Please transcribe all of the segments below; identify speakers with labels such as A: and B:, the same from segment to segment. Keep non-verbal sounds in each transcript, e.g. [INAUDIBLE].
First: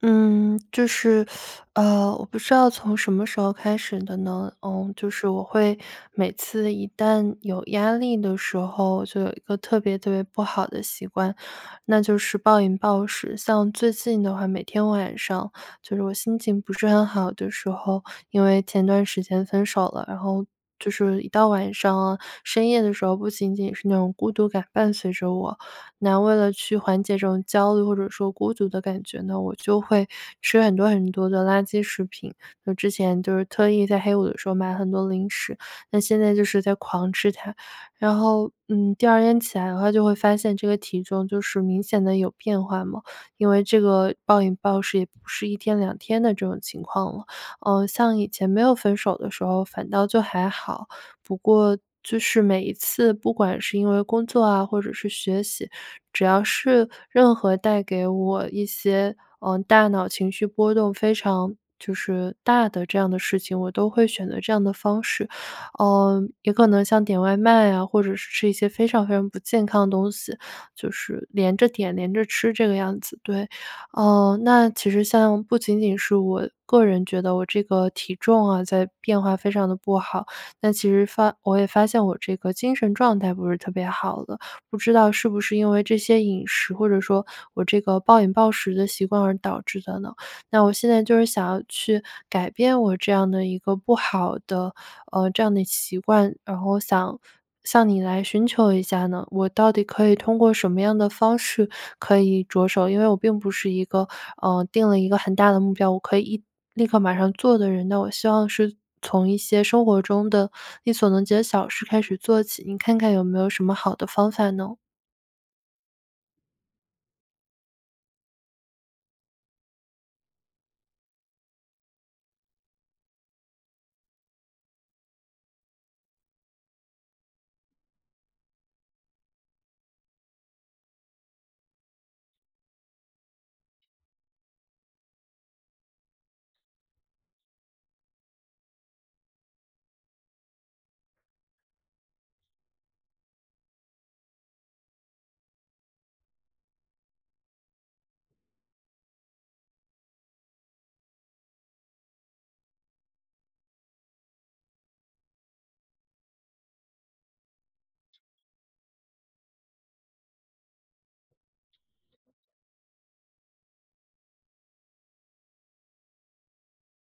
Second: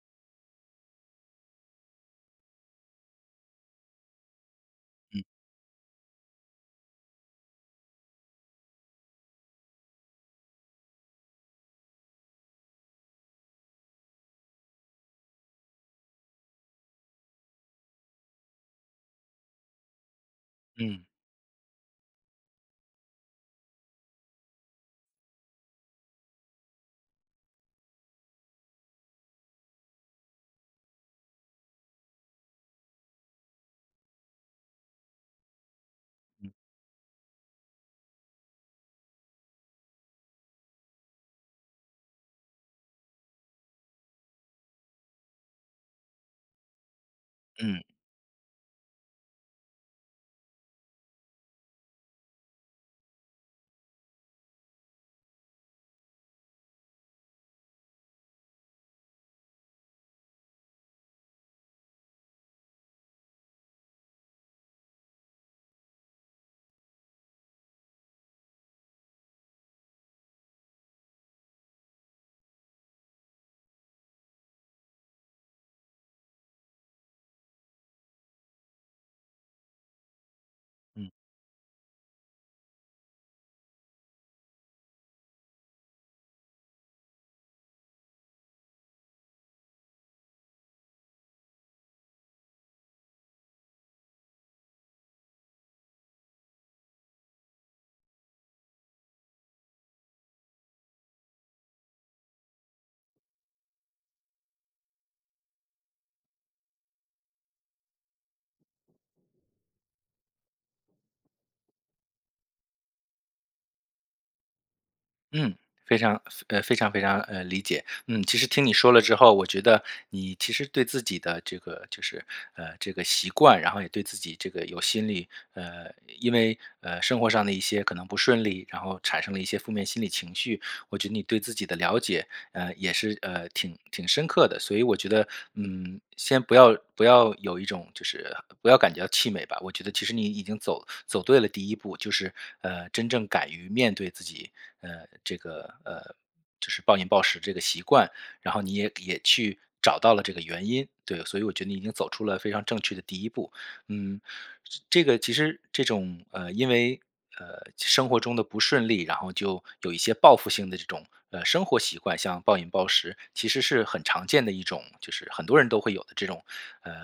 A: 嗯，就是，[SUCKS TEETH] 呃，我不知道从什么时候开始的呢，嗯，就
B: 嗯。
A: 是我会每次一旦有压力的时候，就有一个特别特别不好的习惯，那就是暴饮暴食。像最近的话，每天晚上，就是我心情不是很好的时候，因为前段时间分手了，然后就
B: 嗯。
A: 是一到晚上啊、深夜的时候，不仅仅是那种孤独感伴随着我。那为了去缓解这种焦虑或者说孤独的感觉呢，我就会吃很多很多的垃圾食品。那之前就是特意在黑五的时候买很多零食，那现在就
B: 嗯。
A: 是在狂吃它。然后，嗯，第2天起来的话就会发现这个体重就是明显地有变化嘛，因为这个暴饮暴食也不是一天两天的这种情况了。
B: 嗯。
A: 呃，像以前没有分手的时候反倒就还好，不过就是每一次不管是因为工作啊或者是学习，只要是任何带给我一些，呃，大脑情绪波动非常就是大的这样的事情，我都会选择这样的方式。呃，也可能像点外卖啊，或者是吃一些非常非常不健康的东西，就是连着点、连着吃这个样子，对。呃，那其实像不仅仅是我个人觉得我这个体重啊在变化，非常地不好，那其实
B: 嗯。
A: 发我也发现我这个精神状态不是特别好的，不知道是不是因为这些饮食，或者说我这个暴饮暴食的习惯而导致的呢？[SUCKS TEETH] 那我现在就是想要去改变我这样的一个不好的，呃，这样的习惯，然后我想向你来寻求一下呢，我到底可以通过什么样的方式可以着手？因为我并不是一个，嗯，定了一个很大的目标，我可以一立刻马上做的人，那我希望是从一些生活中的力所能及的小事开始做起。您看看有没有什么好的方法呢？
B: 嗯，非常呃非常非常，呃，理解。嗯，其实听你说了之后，我觉得，你其实对自己的这个就是，呃，这个习惯，然后也对自己这个有心理，呃，因为，呃，生活上的一些可能不顺利，然后产生了一些负面心理情绪，我觉得你对自己的了解，呃，也是，呃，挺挺深刻的。所以我觉得嗯先不要不要有一种就是不要感觉到气馁吧，我觉得其实你已经走走对了第1步，就是，呃，真正敢于面对自己，呃，这个，呃，就是暴饮暴食这个习惯。然后你也也去找到了这个原因，对所以我觉得你已经走出了非常正确的第一步。嗯，这个其实这种，呃，因为，呃，生活中的不顺利，然后就有一些报复性的这种，呃，生活习惯像暴饮暴食其实是很常见的一种，就是很多人都会有的这种，呃，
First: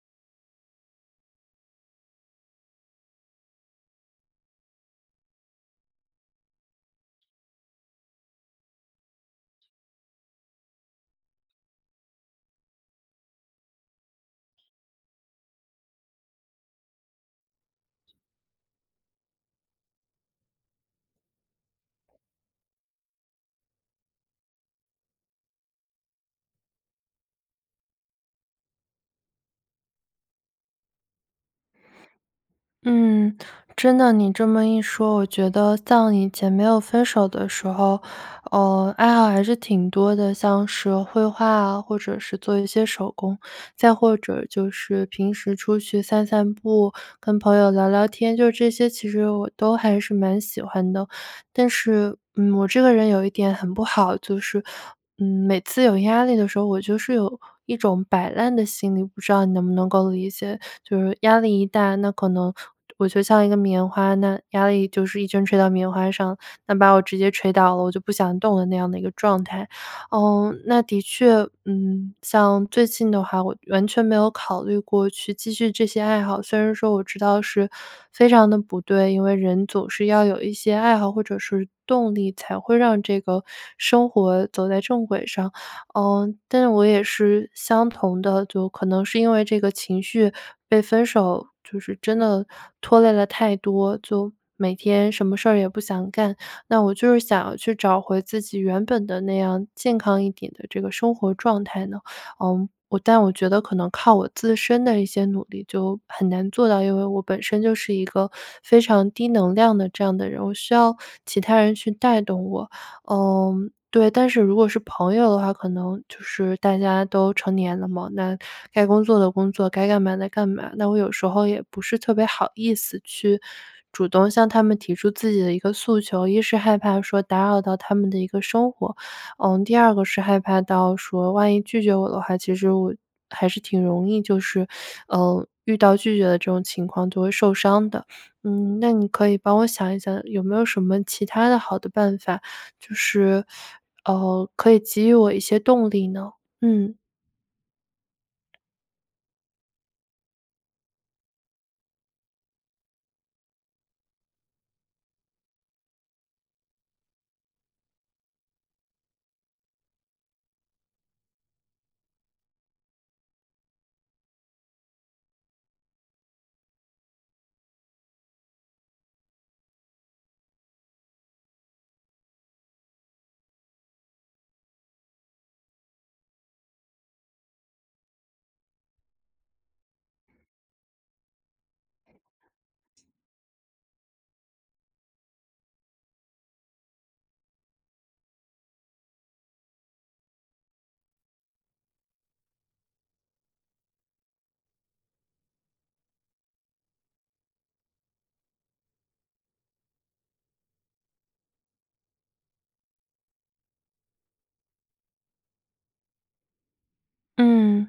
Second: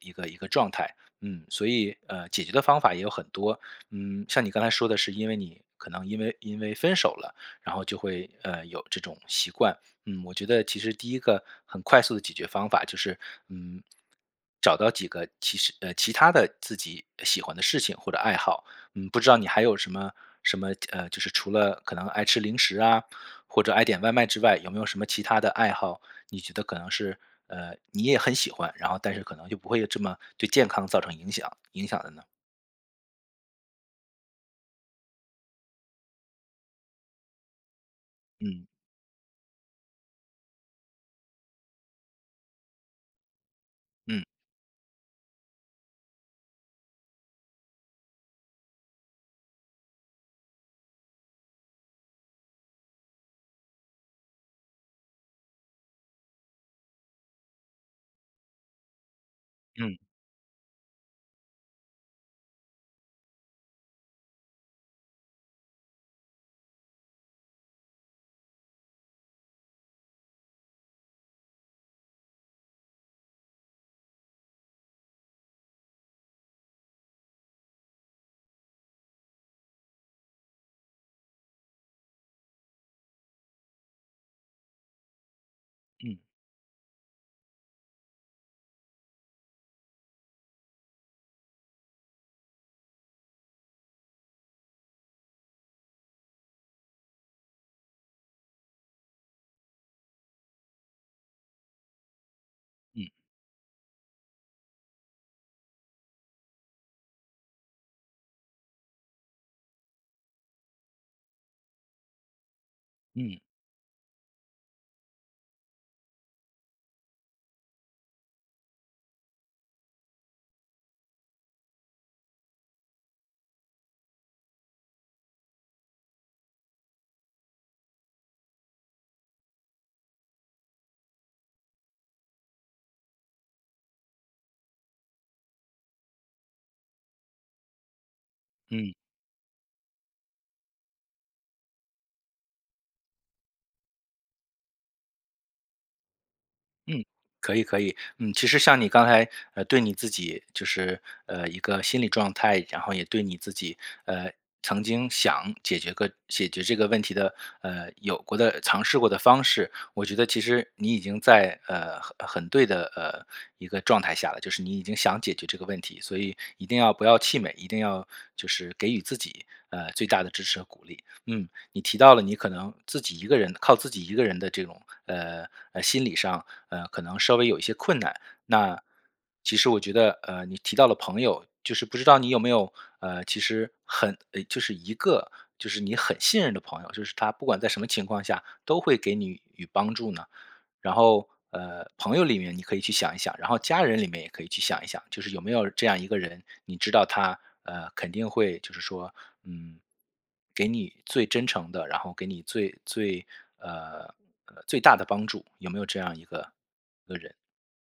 B: 一个一个状态。嗯，所以，呃，解决的方法也有很多，嗯，像你刚才说的是因为你可能因为因为分手了，然后就会，呃，有这种习惯，嗯，我觉得其实第1个很快速地解决方法就是，嗯，找到几个其实呃，其他的自己喜欢的事情或者爱好，嗯，不知道你还有什么什么，呃，就是除了可能爱吃零食啊，或者爱点外卖之外，有没有什么其它的爱好？你觉得可能是，呃，你也很喜欢，然后但是可能就不会这么对健康造成影响影响的呢？
A: 嗯。真的你这么一说，我觉得像以前没有分手的时候，
B: 嗯。
A: 呃，爱好还是挺多的，像是绘画啊，或者是做一些手工，再或
B: 嗯。
A: 者就是平时出去散散步、跟朋友聊聊天，就这些，其实我都还是蛮喜欢的。但是，嗯，我这个人有一点很不好，就是，嗯，每次有压力的时候，我就是有一种摆烂的心理，不知道你能不能
B: 嗯。
A: 够理解？就是压力一大，那可能我就像一个棉花，那压力就是一直吹到棉花上，那把我直接吹倒了我就不想动了那样的一个状态。呃，那的确，嗯，像最近的话我完全没有考虑过去继续这些爱好，虽然说我知道是非常地不对，因为人总是要有一些爱好或者是动力，才会让这个，生活走在正轨上。
B: 嗯。
A: 呃，但是我也是相同的，就可能是因为这个情绪被分手，就是真的拖累了太多，就每天什么事儿也不想干。那我就是想去找回自己原本的那样健康一点的这个生活状态呢，呃，
B: 嗯。
A: 但我觉得可能靠我自身的一些努力就很难做到，因为我本身就是一个非常低能量的这样的人，我需要其他人去带动我。
B: 嗯。
A: 嗯，对，但是如果是朋友的话，可能就是大家都成年了嘛，那该工作的工作，该干嘛的干嘛，那我有时候也不是特别好意思去主动向他们提出自己的一个诉求。1是害怕说打扰到他们的一个生活，嗯，第2个是害怕到说万一拒绝我的话，其实我还是挺容易就是，呃，遇到拒绝的这种情况就会受伤的，嗯，那
B: 嗯。
A: 你可以帮我想一想有没有什么其它的好的办法，就是，呃，可以给予我一些动力呢？嗯。
B: 嗯，可以可以。嗯，其实像你刚才，呃，对你自己就是，呃，一个心理状态，然后也对你自己，呃，曾经想解决个解决这个问题的，呃，有过的尝试过的方式，我觉得其实你已经在，呃，很很对的呃一个状态下了，就是你已经想解决这个问题，所以一定要不要气馁，一定要就是给予自己，呃，最大的支持和鼓励。嗯，你提到了你可能自己一个人靠自己一个人的这种，呃，呃，心理上，呃，可能稍微有一些困难，那，其实我觉得，呃，你提到了朋友，就是不知道你有没有，呃，其实很呃就是一个就是你很信任的朋友，就是他不管在什么情况下都会给你予帮助呢？然后，呃，朋友里面你可以去想一想，然后家人里面也可以去想一想，就是有没有这样一个人？你知道他，呃，肯定会就是说，嗯，给你最真诚的，然后给你最最，呃最大的帮助，有没有这样一个一个人？
A: 嗯。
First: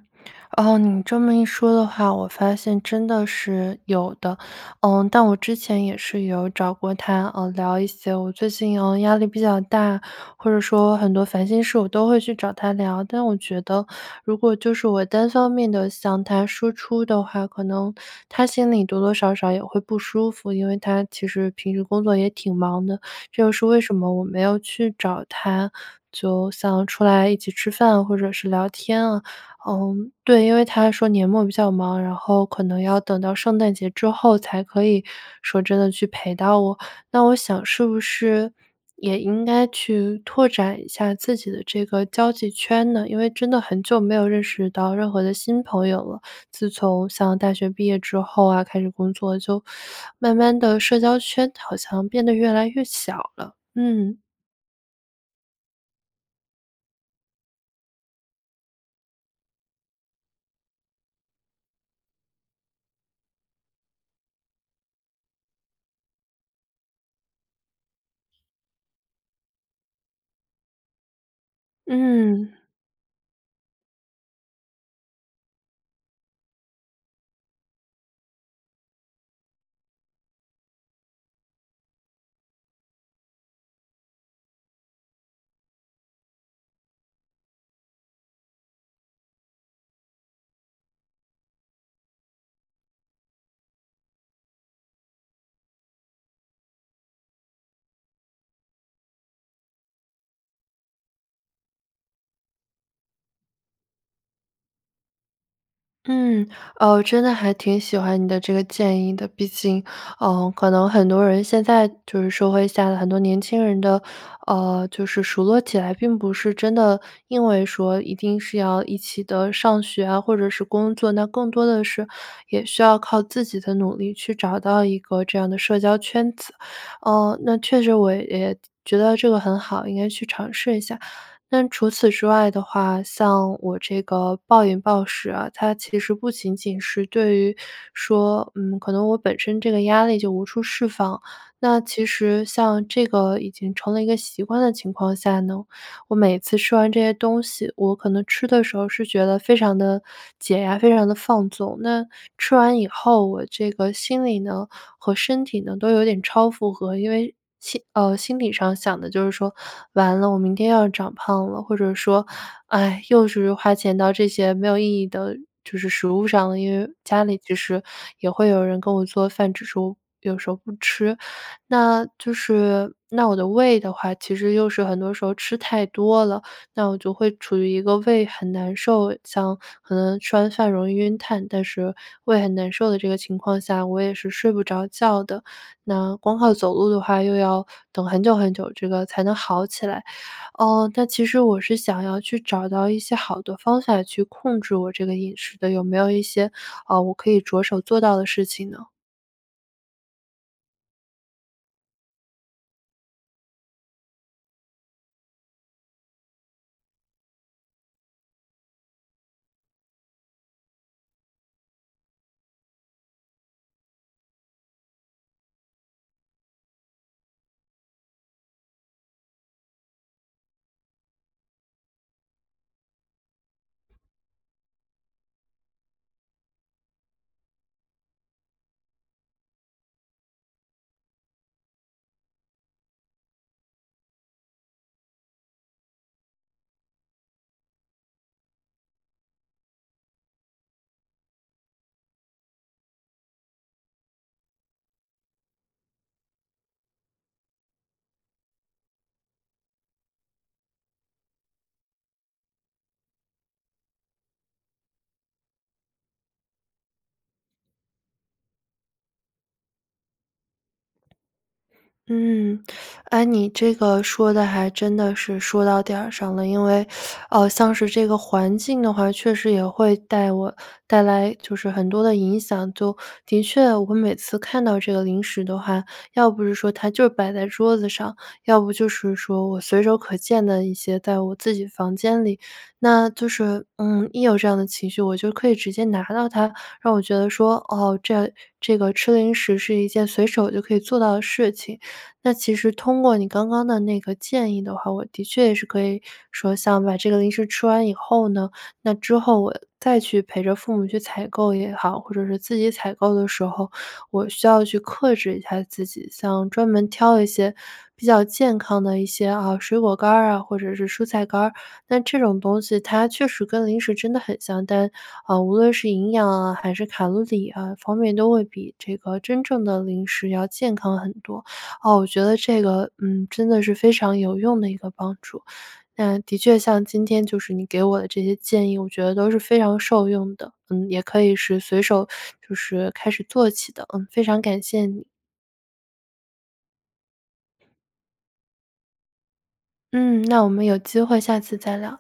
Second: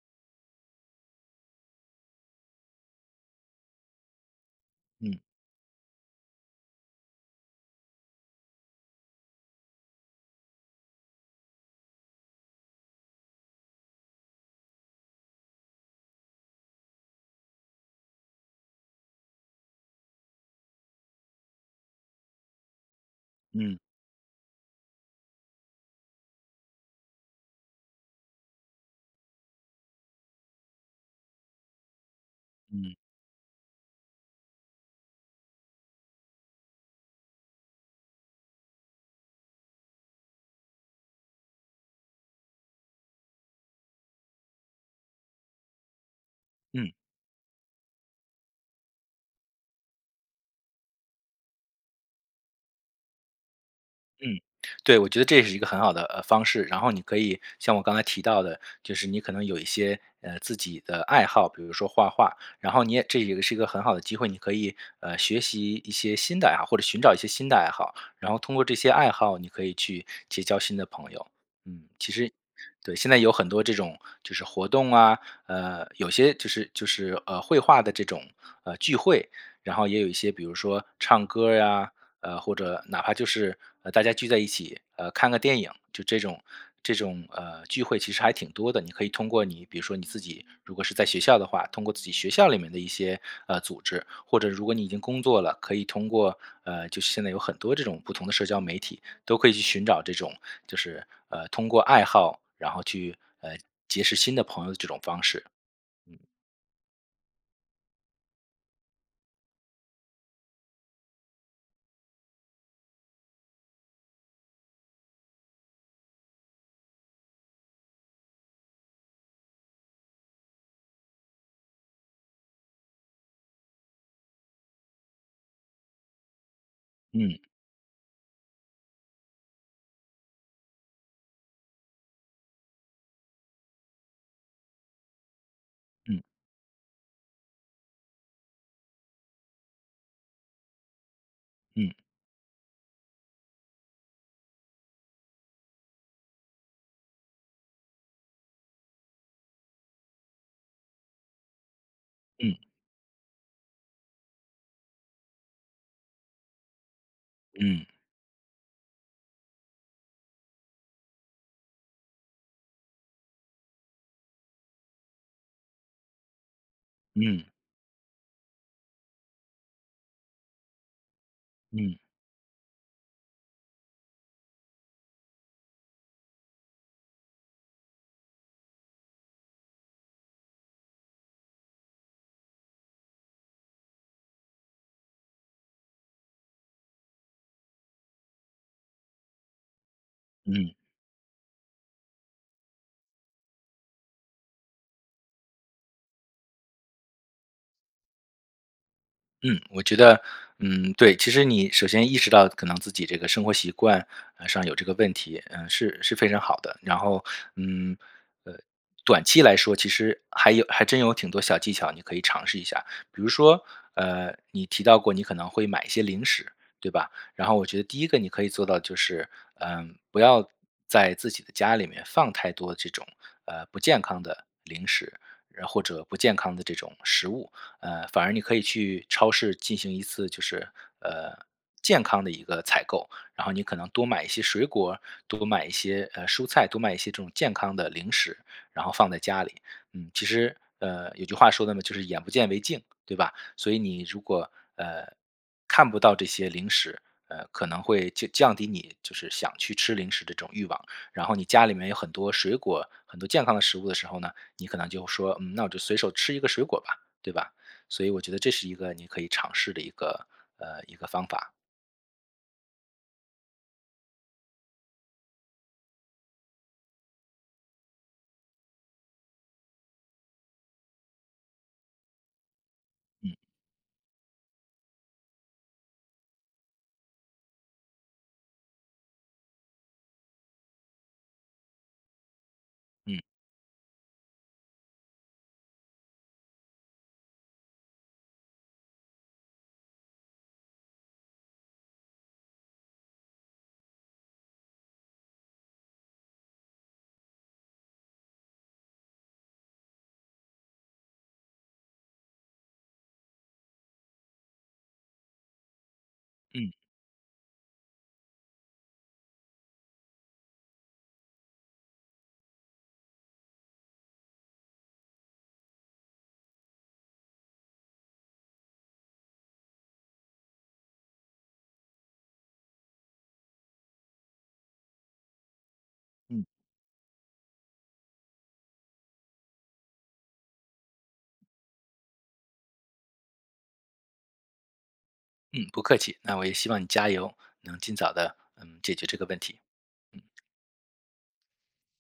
A: 呃，你这么一说的话，我发现真的是，有的。呃，
B: 嗯。
A: 但我之前也是有找过他，呃，聊一些，我最近压力比较大，或者说很多烦心事我都会去找他聊。但我觉得，如果就是我单方面地向他输出的话，可能，他心里多多少少也会不舒服，因为他其实平时工作也挺忙的，这又是
B: 嗯。
A: 为什么我没有去找他，就想出来一起吃饭或者是聊天啊。呃，对因为他说年末比较忙，然后可能
B: 嗯。
A: 要等到圣诞节之后才可以说真的去陪到我。那我想是不是，也应该去拓展一下自己的这个交际圈呢？因为真的很久没有认识到任何的新朋友了，自
B: 嗯。
A: 从上大学毕业之后啊开始工作就 [SUCKS TEETH] 慢慢地社交圈好像变得越来越小了，嗯。
B: 嗯，对，我觉得这是一个很好的，呃，方式。然后你可以像我刚才提到的就是你可能有一些，呃，自己的爱好，比如说画画，然后你也这也是一个很好的机会，你可以，呃，学习一些呃新的爱好，或者寻找一些新的爱好，然后通过这些爱好你可以去结交新的朋友。嗯，其实
A: 嗯。
B: 对现在有很多这种就是活动啊，呃，有些就是就是，呃，绘画的这种，呃聚会，然后也有一些，比如说唱歌儿呀，呃，或者哪怕就是，呃，大家聚在一起，呃，看个电影，就这种这种，呃，聚会其实还挺多的。你可以通过你比如说你自己如果是在学校的话，通过自己学校里面的一些，呃，组织，或者如果你已经工作了，可以通过，呃就是现在有很多这种不同的社交媒体都可以去寻找这种就是，呃，通过爱好，然后去，呃，结识新的朋友的这种方式。
A: 嗯，呃，我真的还挺喜欢你的这个建议的，毕竟，呃，可能很多人现在就是社会下的很多年轻人的，呃，就是熟络起来，并不是真的因为说一定是要一起地上学啊或者是工作，那更多的是也需要靠自己的努力去找到一个这样的社交圈子。
B: 嗯。
A: 呃，确实我也觉得这个很好，应该去尝试一下。那除此之外的话，像我这个暴饮暴食啊，它其实
B: 嗯。
A: 不仅仅是对于说，嗯，可能我本身这个压力就无处释放，那
B: 嗯。
A: 其实像这个已经成了一个习惯的情况下呢，我每次吃完这些东西，我可能吃的时候是觉得非常地解压，非常地放纵。那，吃
B: 嗯。
A: 完以后我这个心里呢和身体呢都有点超负荷，因为心
B: 嗯。
A: 呃，心理上想的就是说-完了，我明天要长胖了，或者说-唉，又是花钱到这些没有意义的就是食物上，因为家里
B: 嗯。
A: 就是也会有人跟我做饭，只是有时候不吃。
B: 嗯。
A: 那，就是那我的胃的话，其实又是很多时候吃太多了，那我就会处于一个胃很难受，像可能吃完饭容易晕碳，但是胃很难受的这个情况下，我也是睡不着觉的，那光靠走路的话又要等很久很久这个才能好起来。
B: 嗯。
A: 呃，那其实我是想要去找到一些好的方法，去控制我这个饮食的，有没有一些，呃，我可以着手做到的事情呢？
B: 嗯，我觉得，嗯，对，其实你首先意识到可能自己这个生活习惯，呃上有这个问题呃是是非常好的，然后嗯呃短期来说其实还有还真有挺多小技巧，你可以尝试一下。比如说，呃，你提到过你可能会买一些零食对吧？然后我觉得第一个你可以做到就是呃不要在自己的家里面放太多这种，呃，不健康的零食，那或者不健康的这种食物。呃，反而你可以去超市进行一次就是，呃，健康的一个采购，然后你可能多买一些水果儿，多买一些，呃，蔬菜，多买一些这种健康的零食，然后放在家里。嗯，其实，呃，有句话说的呢就是眼不见为净，对吧？所以你如果，呃，看不到这些零食，呃，可能会降降低你就是想去吃零食的这种欲望，然后你家里面有很多水果，很多健康的食物的时候呢，你可能就说：”嗯，那我就随手吃一个水果吧。“对吧？所以我觉得这是一个你可以尝试的一个呃，一个方法。
A: 嗯，哎，你这个说得还真的是说到点儿上了。因为 [SUCKS TEETH] 呃像是这个环境的话，确实也会带我带来就是很多的影响，就
B: 嗯。
A: 的确我每次看到这个零食的话，要不是说它就摆在桌子上，要不就是说我随手可见的一些在我自己房间里，那
B: 嗯。
A: 就是，嗯，一有这样的情绪，我就可以直接拿到它，那我觉得说，哦这这个吃零食是一件随手就可以做到的事情。那其实通过你刚刚的那个建议的话，我的确也是可以说像把这个零食吃完以后呢，那之后我再去陪着父母去采购也好，或者是自己采购的时候，我需要去克制一下自己，像专
B: 嗯。
A: 门挑一些比较健康的一些，啊，水果干儿啊或者是蔬菜干儿，那这种东西它确实跟零食真的很像，但，啊，无论是营养啊还是卡路里啊方面都会比这个真正的零食要健康很多。啊，我觉得这个嗯真的是非常有用的一个帮助，嗯，的
B: 嗯。
A: 确像今天就是你给我的这些建议我觉得都是非常受用的，嗯，也可以是随手就是开始做起的，嗯，非常感谢你。
B: 嗯，不客气，那我也希望你加油，能尽早地，嗯，解决这个问题。
A: 嗯，那我们有机会下次再聊。